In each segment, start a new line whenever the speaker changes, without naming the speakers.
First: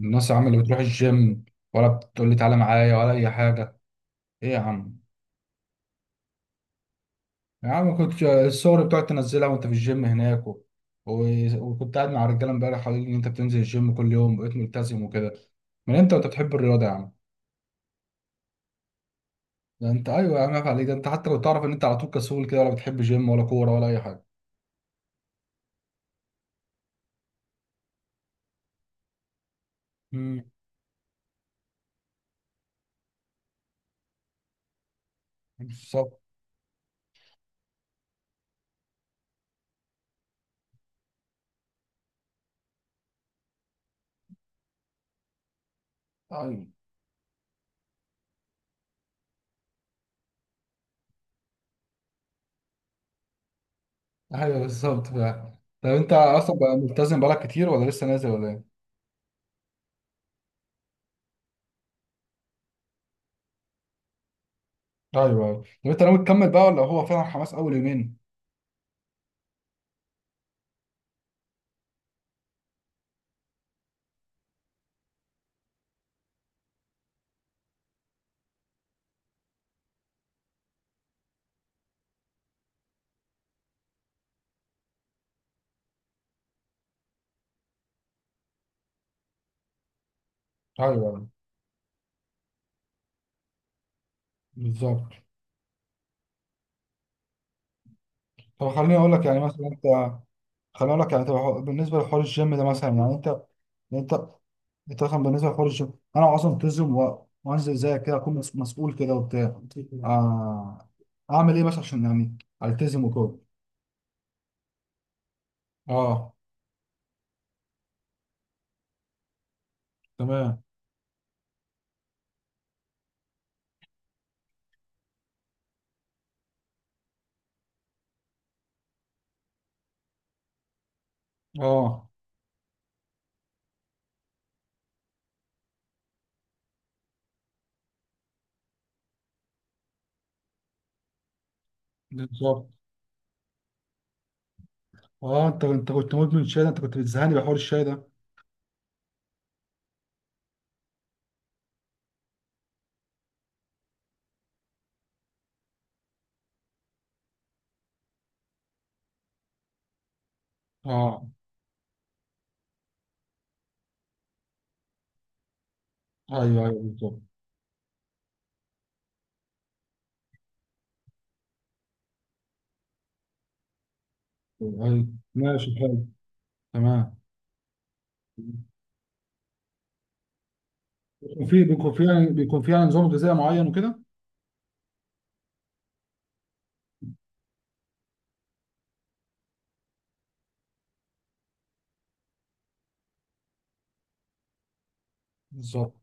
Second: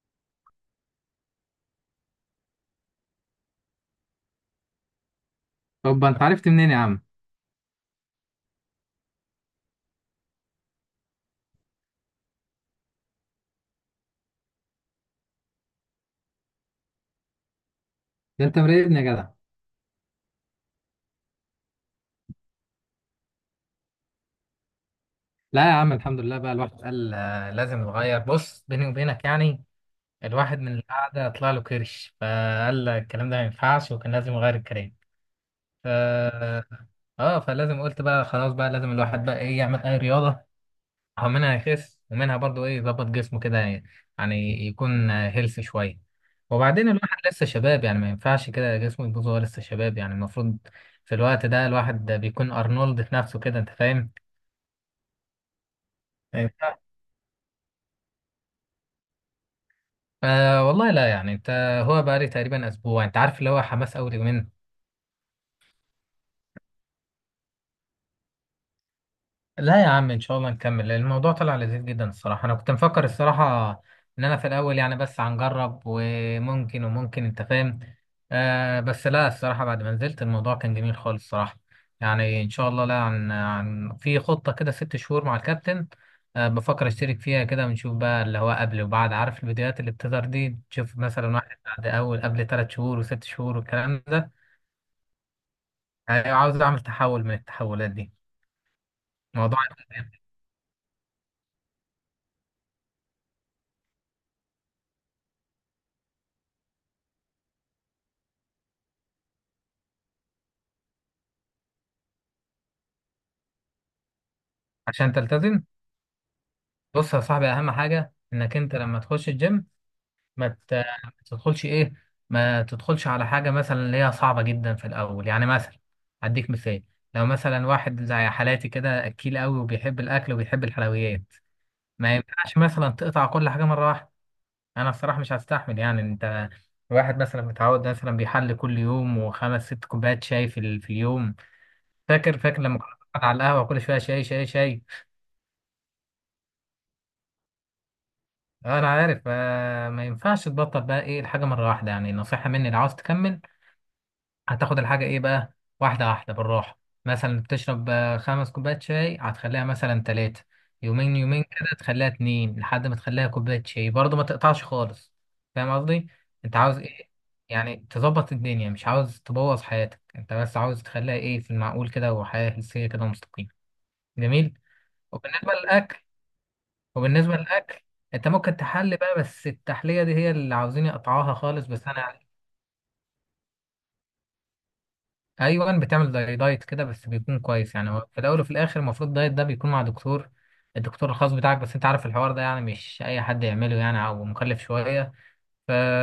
الناس يا عم اللي بتروح الجيم ولا بتقول لي تعالى معايا ولا اي حاجه؟ ايه يا عم؟
طب انت عرفت منين يا عم؟
يا عم كنت الصور بتقعد تنزلها وانت في الجيم هناك و... وكنت قاعد مع رجاله امبارح قالوا لي ان انت بتنزل الجيم كل يوم بقيت ملتزم وكده. من امتى وانت بتحب الرياضه يا عم؟
ده انت مراقبني يا جدع.
ده انت ايوه يا عم، عيب عليك، ده انت حتى لو تعرف ان انت على طول كسول كده ولا بتحب جيم ولا كوره ولا اي حاجه.
لا يا عم، الحمد لله، بقى الواحد قال، لازم نغير. بص، بيني وبينك يعني.
امم.
الواحد من القعده طلع له كرش، فقال الكلام ده ما ينفعش، وكان لازم يغير الكلام. ف
بالظبط.
اه آه، فلازم قلت بقى خلاص، بقى لازم الواحد بقى ايه يعمل اي رياضه او منها يخس ومنها برضو ايه يظبط جسمه كده. يعني يكون هيلث شويه.
ايوه،
وبعدين الواحد لسه شباب، يعني ما ينفعش كده جسمه يبوظ وهو لسه شباب. يعني المفروض في الوقت ده الواحد ده بيكون ارنولد في نفسه كده، انت فاهم.
ايوه، بالظبط فعلا. طب انت
أيوة.
اصلا بقى ملتزم بقالك كتير ولا لسه نازل ولا ايه؟
آه والله، لا يعني انت. هو بقى لي تقريبا اسبوع، انت عارف اللي هو حماس اول يومين.
ايوه، ايوه. طب انت ناوي تكمل بقى ولا هو فعلا حماس اول يومين؟
لا يا عم، ان شاء الله نكمل، لان الموضوع طلع لذيذ جدا الصراحه. انا كنت مفكر الصراحه ان انا في الاول يعني بس هنجرب، وممكن انت فاهم. بس لا، الصراحه بعد ما نزلت، الموضوع كان جميل خالص الصراحه. يعني ان شاء الله، لا، عن في خطه كده 6 شهور مع الكابتن. بفكر اشترك فيها كده، ونشوف بقى اللي هو قبل وبعد، عارف الفيديوهات اللي بتظهر دي، تشوف
ايوه،
مثلا واحد بعد اول قبل 3 شهور وست شهور والكلام ده.
بالظبط.
يعني عاوز اعمل تحول من التحولات دي.
طب خليني اقول لك يعني
موضوع.
مثلا انت، خليني اقول لك يعني، طب هو بالنسبه لحوار الجيم ده مثلا يعني انت، انت انت مثلا بالنسبه لحوار الجيم انا اصلا التزم وانزل زيك كده اكون مسؤول كده وبتاع. آه اعمل ايه مثلا عشان يعني التزم وكده؟
عشان تلتزم،
اه.
بص يا صاحبي، اهم حاجه انك انت لما تخش الجيم ما
تمام.
ت- ما تدخلش ايه، ما تدخلش على حاجه مثلا اللي هي صعبه جدا في الاول. يعني مثلا هديك مثال: لو مثلا واحد زي حالاتي كده، اكيل قوي وبيحب الاكل وبيحب الحلويات،
اه،
ما ينفعش مثلا تقطع كل حاجه مره واحده. انا الصراحه مش هستحمل، يعني انت. واحد مثلا متعود، مثلا بيحل كل يوم وخمس ست كوبايات شاي في اليوم. فاكر
بالظبط.
لما كنا بنقعد على القهوه كل شويه، شاي شاي شاي.
اه، انت كنت مدمن شاي، ده انت كنت بتزهقني بحوار الشاي ده.
انا عارف، ما ينفعش تبطل بقى ايه الحاجه مره واحده. يعني نصيحه مني، لو عاوز تكمل هتاخد الحاجه ايه بقى، واحده واحده بالراحه. مثلا بتشرب 5 كوبايات شاي، هتخليها مثلا 3، يومين
اه،
يومين كده تخليها 2، لحد ما تخليها كوبايه شاي، برضه ما تقطعش خالص. فاهم قصدي؟ انت
ايوه،
عاوز
ايوه،
ايه؟
بالظبط.
يعني تظبط الدنيا، مش عاوز تبوظ حياتك، انت بس عاوز تخليها ايه في المعقول كده، وحياه هلسيه كده مستقيمه. جميل.
ايوه.
وبالنسبه
ماشي،
للاكل،
حلو. تمام.
وبالنسبة للأكل، أنت ممكن تحلي بقى، بس التحلية دي هي اللي عاوزين يقطعوها
بيكون في
خالص. بس
بيكون في
أنا
يعني بيكون في يعني نظام غذائي معين وكده.
أيوة، بتعمل زي دايت كده، بس بيكون كويس. يعني هو في الأول وفي الآخر المفروض الدايت ده بيكون مع دكتور، الدكتور الخاص بتاعك، بس أنت عارف الحوار ده يعني مش أي حد يعمله يعني، أو مكلف شوية. ف
بالظبط.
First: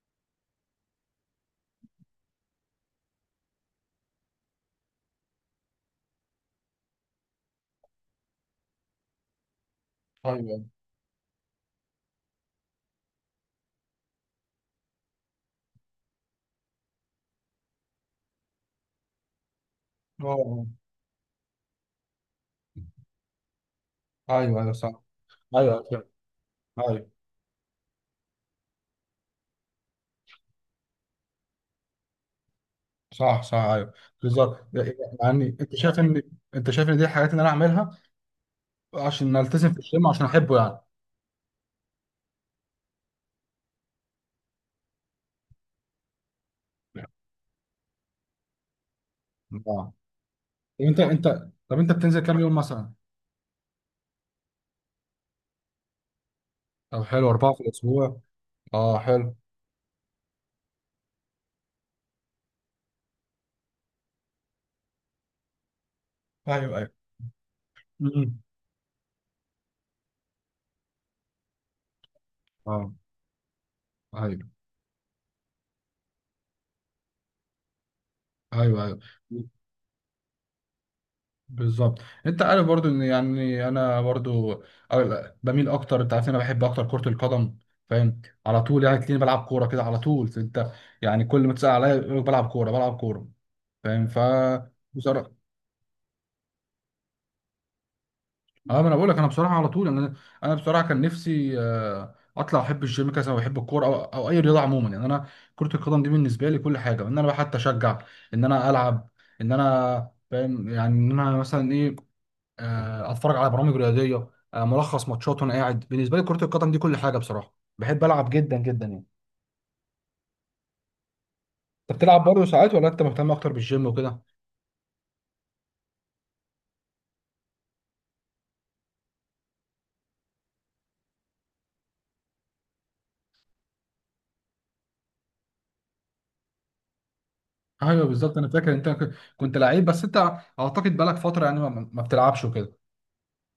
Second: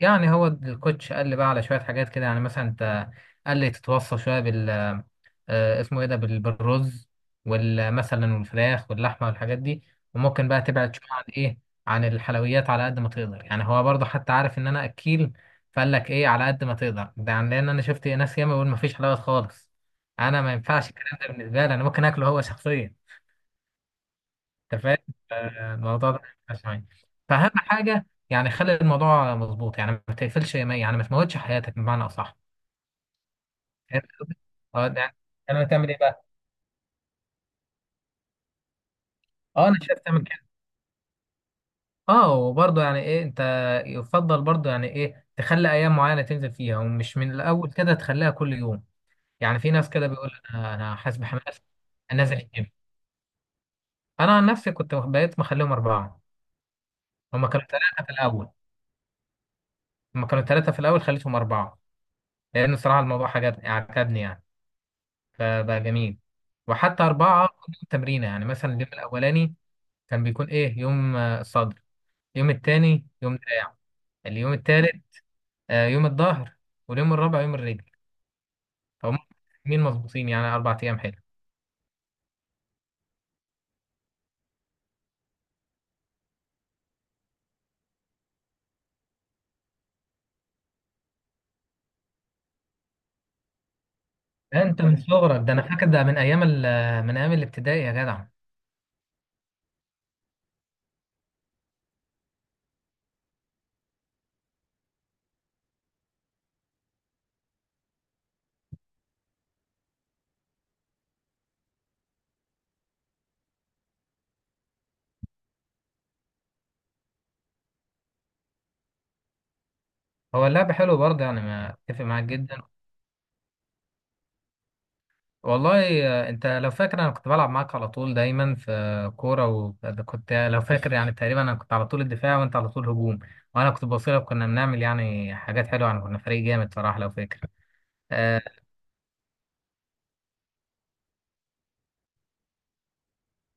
يعني هو الكوتش قال لي بقى على شوية حاجات كده، يعني مثلا أنت. قال لي تتوصى شوية، اسمه ايه ده بالرز والمثلا والفراخ واللحمه والحاجات دي.
ايوه.
وممكن بقى
أيوه.
تبعد شويه عن ايه، عن الحلويات على قد ما تقدر. يعني هو برضه حتى عارف ان انا اكيل، فقال لك ايه على قد ما تقدر ده، يعني لان انا شفت ناس ياما بيقول ما فيش حلويات خالص.
اه.
انا ما
آه.
ينفعش الكلام ده بالنسبه لي، انا ممكن اكله هو شخصيا،
ايوه، ايوه،
انت فاهم،
صح. ايوه، فهمت.
الموضوع ده مش معايا.
ايوه.
فاهم حاجه؟ يعني خلي الموضوع مظبوط، يعني ما تقفلش، يعني ما تموتش حياتك بمعنى اصح.
صح، صح. ايوه.
فهمت قصدي؟
بالظبط.
اه، ده
يعني
يعني لما
انت
تعمل
شايف
ايه
ان
بقى؟
انت شايف ان دي الحاجات اللي انا اعملها عشان
اه،
التزم
انا
في
شايف
الجيم،
تعمل
عشان
كده.
احبه يعني.
اه، وبرضه يعني ايه انت يفضل برضه، يعني ايه، تخلي ايام معينه تنزل فيها، ومش من الاول كده تخليها كل يوم. يعني في ناس
اه.
كده بيقول انا
طب
انا
انت
حاسس
انت
بحماس.
طب انت بتنزل
انزل
كام يوم
الجيم.
مثلا؟
انا عن نفسي كنت بقيت مخليهم 4.
طب حلو،
هما
أربعة في
كانوا 3 في
الأسبوع.
الاول.
اه، حلو.
هما كانوا ثلاثه في الاول، خليتهم 4، لان صراحه الموضوع عجبني عجبني، يعني فبقى جميل.
ايوه، ايوه.
وحتى 4، كل يوم
م- م.
تمرينه، يعني مثلا اليوم الاولاني كان بيكون ايه يوم، الصدر، اليوم
اه،
التاني يوم دراع،
ايوه،
اليوم التالت، يوم الظهر، واليوم الرابع يوم الرجل.
ايوه، ايوه.
هم مين مظبوطين، يعني 4 ايام حلو.
بالظبط. انت عارف برضو ان يعني انا برضو بميل اكتر، انت عارف ان انا بحب اكتر كرة القدم، فاهم؟ على طول يعني تلاقيني بلعب كورة كده على طول انت، يعني كل ما تسأل عليا يقول لك بلعب كورة بلعب كورة. فاهم؟
ده انت من
بصراحة
صغرك، ده انا فاكر، ده من ايام الابتدائي يا جدع.
اه ما انا بقول لك، انا بصراحة على طول انا بصراحة كان نفسي اطلع احب الجيم كذا وبحب الكورة او اي رياضة عموما يعني. انا كرة القدم دي بالنسبة لي كل حاجة، ان انا بقى حتى اشجع، ان انا العب، ان انا فاهم يعني ان انا مثلا ايه، اتفرج على برامج رياضيه، ملخص ماتشات وانا قاعد. بالنسبه لي كره القدم دي كل حاجه بصراحه، بحب العب جدا جدا يعني.
هو اللعب حلو برضه، يعني ما
انت
اتفق
بتلعب
معاك
برضه
جدا.
ساعات ولا انت مهتم اكتر بالجيم وكده؟
والله، انت لو فاكر، انا كنت بلعب معاك على طول، دايما في كوره، وكنت لو فاكر يعني تقريبا انا كنت على طول الدفاع، وانت على طول هجوم، وانا كنت بوصلك، كنا بنعمل يعني حاجات حلوه، يعني كنا فريق جامد صراحه لو فاكر.
ايوه، بالظبط.
آه،
انا فاكر انت كنت لعيب بس انت، اعتقد بقالك فتره يعني ما بتلعبش وكده.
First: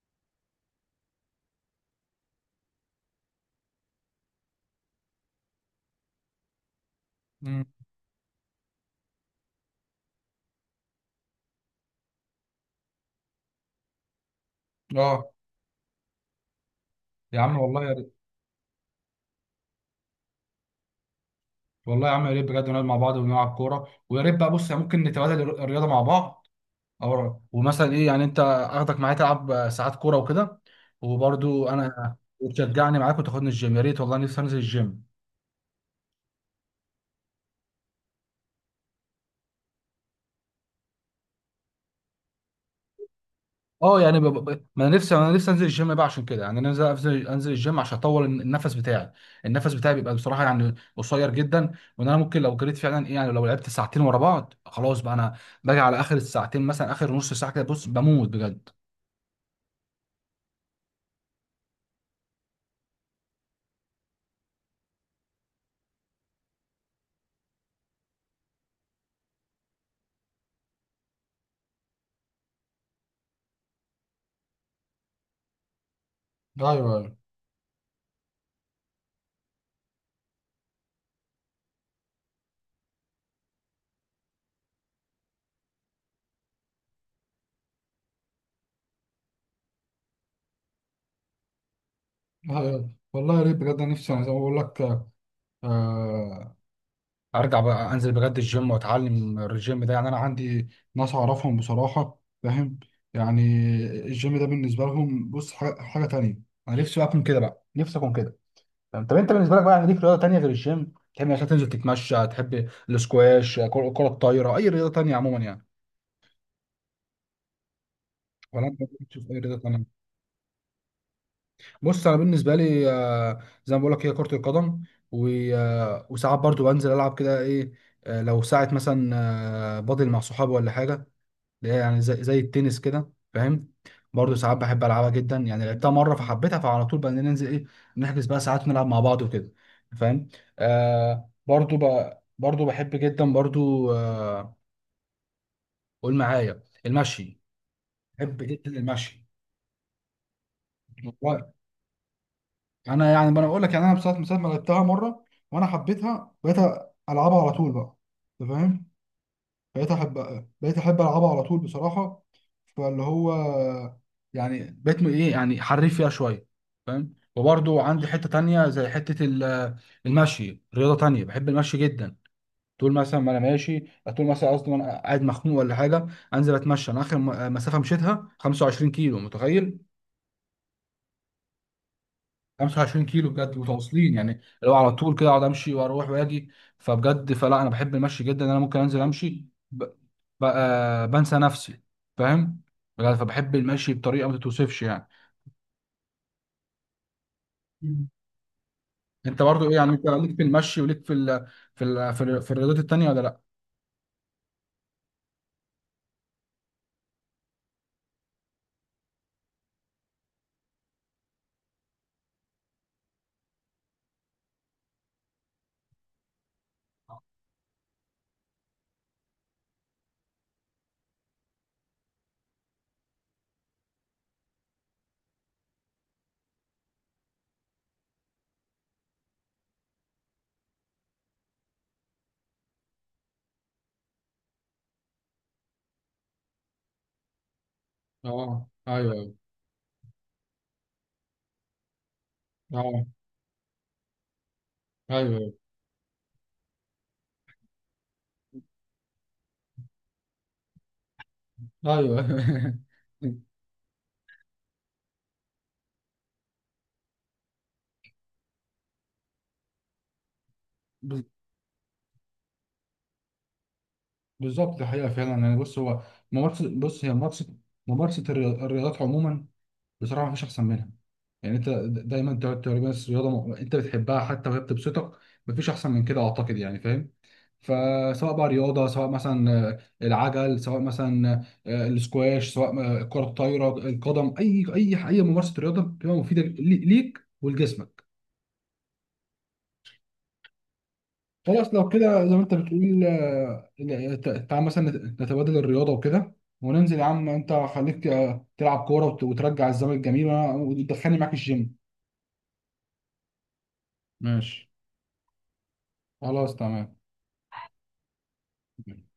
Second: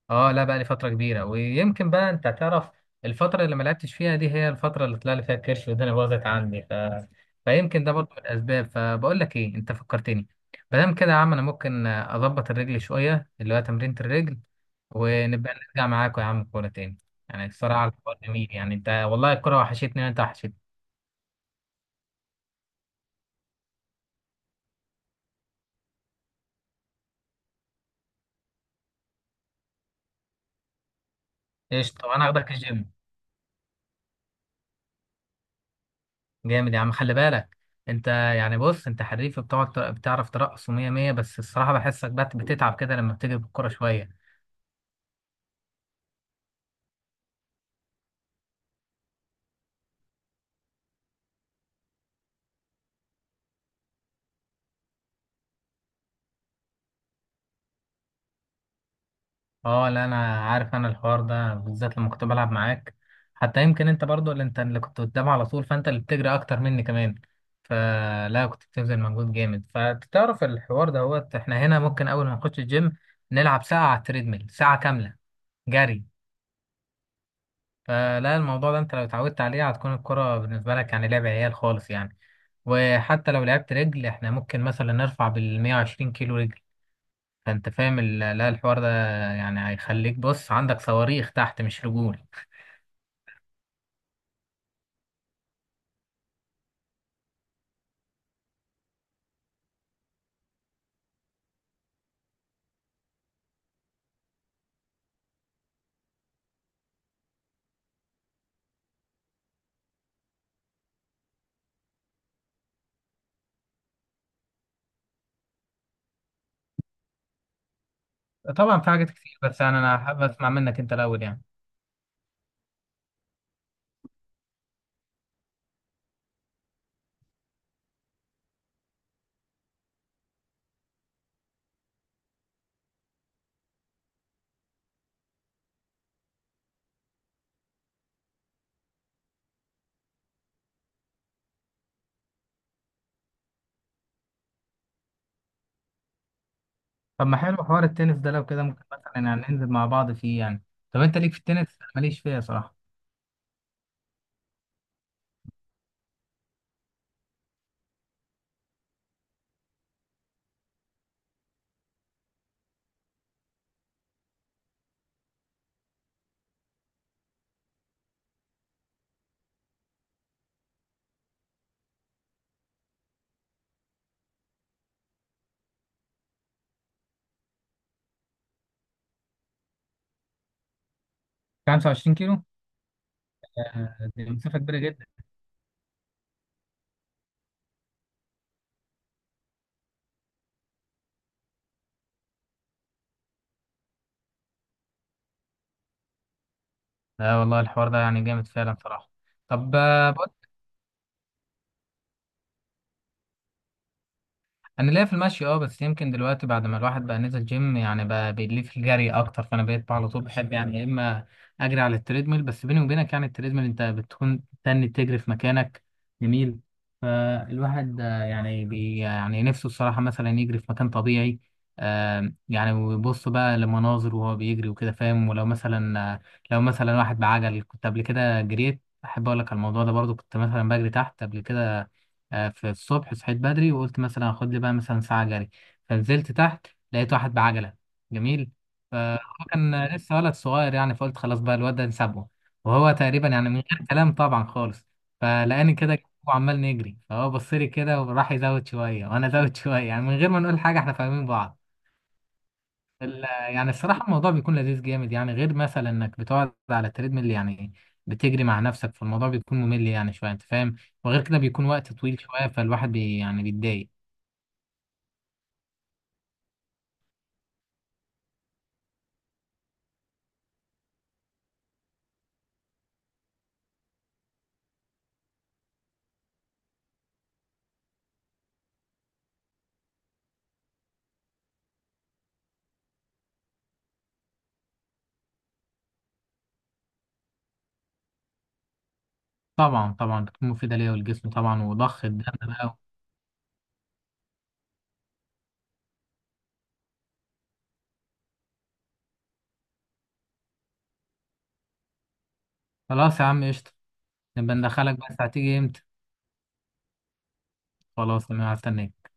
اه لا، بقى لي فترة كبيرة، ويمكن بقى انت تعرف، الفترة اللي ما لعبتش فيها دي هي الفترة اللي طلع لي فيها الكرش والدنيا باظت عندي،
امم.
فيمكن ده برضه من الأسباب. فبقول لك ايه، انت فكرتني. ما دام كده يا عم، انا ممكن اظبط الرجل شوية، اللي هو تمرينة الرجل،
اه.
ونبقى نرجع معاكم يا عم كورة تاني.
يا
يعني
عم والله
الصراحة
يا ريت.
الحوار جميل، يعني انت والله الكورة وحشتني وانت وحشتني.
والله يا عم، يا ريت بجد نقعد مع بعض ونلعب كوره، ويا ريت بقى، بص يعني ممكن نتبادل الرياضه مع بعض، او ومثلا ايه يعني انت اخدك معايا تلعب ساعات كوره وكده، وبرضه
ايش؟ طب
انا
انا هاخدك الجيم.
وتشجعني معاك وتاخدني الجيم. يا ريت والله نفسي انزل الجيم.
جامد يا عم، خلي بالك. انت يعني بص، انت حريف، بتقعد بتعرف ترقص، ومية مية، بس الصراحة بحسك بقى بتتعب كده لما بتيجي بالكورة
اه يعني
شوية.
ما انا نفسي انزل الجيم بقى عشان كده، يعني انا نفسي انزل الجيم عشان اطول النفس بتاعي بيبقى بصراحه يعني قصير جدا، وان انا ممكن لو جريت فعلا ايه يعني، لو لعبت ساعتين ورا بعض خلاص بقى انا باجي على اخر الساعتين مثلا اخر نص ساعه كده بص بموت بجد.
اه لا، انا عارف. انا الحوار ده بالذات لما كنت بلعب معاك، حتى يمكن انت برضو اللي انت اللي كنت قدام على طول، فانت اللي بتجري اكتر مني كمان، فلا كنت بتبذل مجهود جامد. فتعرف الحوار ده، هو احنا هنا ممكن اول ما نخش الجيم نلعب ساعة على التريدميل، ساعة كاملة جري.
ايوه، ايوه،
فلا الموضوع ده انت لو اتعودت عليه، هتكون الكرة بالنسبة لك يعني لعب عيال خالص يعني. وحتى لو لعبت رجل، احنا ممكن مثلا نرفع بال 120 كيلو رجل. فانت فاهم لا، الحوار ده يعني هيخليك، بص، عندك صواريخ تحت مش رجول.
أيوة. والله يا ريت بجد أنا نفسي يعني زي ما بقول لك. آه ارجع بقى انزل بجد الجيم واتعلم الجيم ده، يعني انا عندي ناس اعرفهم بصراحه، فاهم؟ يعني الجيم ده بالنسبه لهم بص حاجة تانية. انا نفسي بقى اكون كده بقى، نفسي اكون كده. فاهم؟ طب انت بالنسبه لك بقى يعني ليك رياضه تانية غير الجيم تحب عشان تنزل، تتمشى، تحب الاسكواش، كرة الطايره، اي رياضه تانية عموما يعني؟ ولا انت
طبعا في حاجات
بتشوف اي
كتير،
رياضه
بس يعني
تانية؟
انا حابب اسمع منك انت الاول يعني.
بص انا بالنسبه لي زي ما بقول لك هي كره القدم، و... آه، وساعات برضو بنزل العب كده ايه، لو ساعه مثلا بادل مع صحابي ولا حاجه، اللي هي يعني زي التنس كده، فاهم؟ برضه ساعات بحب العبها جدا، يعني لعبتها مره فحبيتها، فعلى طول بقى ننزل ايه، نحجز بقى ساعات نلعب مع بعض وكده، فاهم؟ آه برضه بقى، برضه بحب جدا برضه. قول معايا
طب ما
المشي.
حلو حوار التنس ده،
بحب
لو كده
جدا
ممكن مثلا
المشي.
يعني ننزل مع بعض فيه يعني. طب انت ليك في
والله
التنس، أنا ماليش فيها صراحه.
انا يعني ما انا اقول لك يعني، انا بصراحه من ساعه ما لعبتها مره وانا حبيتها، بقيت العبها على طول بقى. انت فاهم؟ بقيت احب بقيت احب العبها على طول بصراحه، فاللي هو يعني بقيت ايه يعني حريف فيها شويه، فاهم؟ وبرضو عندي حته تانية زي حته المشي. رياضه تانية بحب المشي جدا، طول مثلا ما انا ماشي، طول مثلا قصدي وانا قاعد مخنوق ولا حاجه انزل اتمشى. انا اخر مسافه مشيتها 25 كيلو، متخيل؟
25 كيلو؟
25 كيلو بجد متواصلين،
دي
يعني
مسافه
لو
كبيره
على
جدا.
طول كده اقعد امشي واروح واجي. فبجد، فلا انا بحب المشي جدا، انا ممكن انزل امشي ب... ب... آه، بنسى نفسي، فاهم؟ بجد فبحب المشي بطريقه ما تتوصفش يعني.
لا والله الحوار ده
مم.
يعني جامد فعلا صراحه.
انت برضو ايه
طب،
يعني، انت ليك في المشي وليك في في الرياضات التانيه ولا لا؟
انا ليا في المشي، بس يمكن دلوقتي بعد ما الواحد بقى نزل جيم، يعني بقى بيليه في الجري اكتر، فانا بقيت على طول بحب، يعني يا اما اجري على التريدميل، بس بيني وبينك يعني التريدميل انت بتكون تاني تجري في مكانك. جميل. فالواحد آه، يعني بي يعني نفسه الصراحة مثلا يجري في مكان طبيعي، يعني ويبص بقى لمناظر وهو بيجري وكده، فاهم؟ ولو مثلا، لو مثلا واحد بعجل، كنت قبل كده جريت، احب اقول لك على الموضوع ده برضو، كنت مثلا بجري تحت قبل كده. في الصبح صحيت بدري، وقلت مثلا هاخد لي بقى مثلا ساعة جري. فنزلت تحت، لقيت واحد بعجلة. جميل.
اه، ايوه،
فهو
ايوه.
كان لسه ولد صغير يعني، فقلت خلاص بقى الواد ده نسابه، وهو
اه،
تقريبا يعني من غير كلام طبعا خالص.
ايوه،
فلقاني كده، وعمال نجري، فهو بص لي كده وراح يزود شوية، وأنا زود شوية، يعني من غير ما نقول حاجة احنا فاهمين بعض.
ايوه، ايوه.
يعني الصراحة الموضوع بيكون لذيذ جامد، يعني غير مثلا انك بتقعد على التريدميل يعني بتجري مع نفسك، فالموضوع بيكون ممل يعني شوية، انت فاهم. وغير
بز-
كده بيكون وقت طويل شوية، فالواحد يعني بيتضايق.
بالظبط الحقيقه فعلا، يعني بص هي ممارسه الرياضات عموما بصراحه مفيش احسن منها، يعني انت دايما تقعد تقول بس رياضه انت بتحبها حتى وهي بتبسطك، مفيش احسن من كده اعتقد يعني، فاهم؟ فسواء بقى رياضه، سواء مثلا العجل، سواء مثلا السكواش، سواء الكره الطايره، القدم، اي ممارسه رياضه بتبقى مفيده ليك ولجسمك.
طبعا طبعا بتكون مفيدة ليا والجسم طبعا،
خلاص لو
وضخ
كده
الدم
زي ما انت
بقى.
بتقول تعال مثلا نتبادل الرياضه وكده، وننزل يا عم. انت خليك تلعب كوره وترجع الزمن الجميل، وتدخلني معاك الجيم.
خلاص يا عم، قشطة. نبقى
ماشي،
ندخلك، بس هتيجي امتى؟
خلاص، تمام.
خلاص انا هستناك.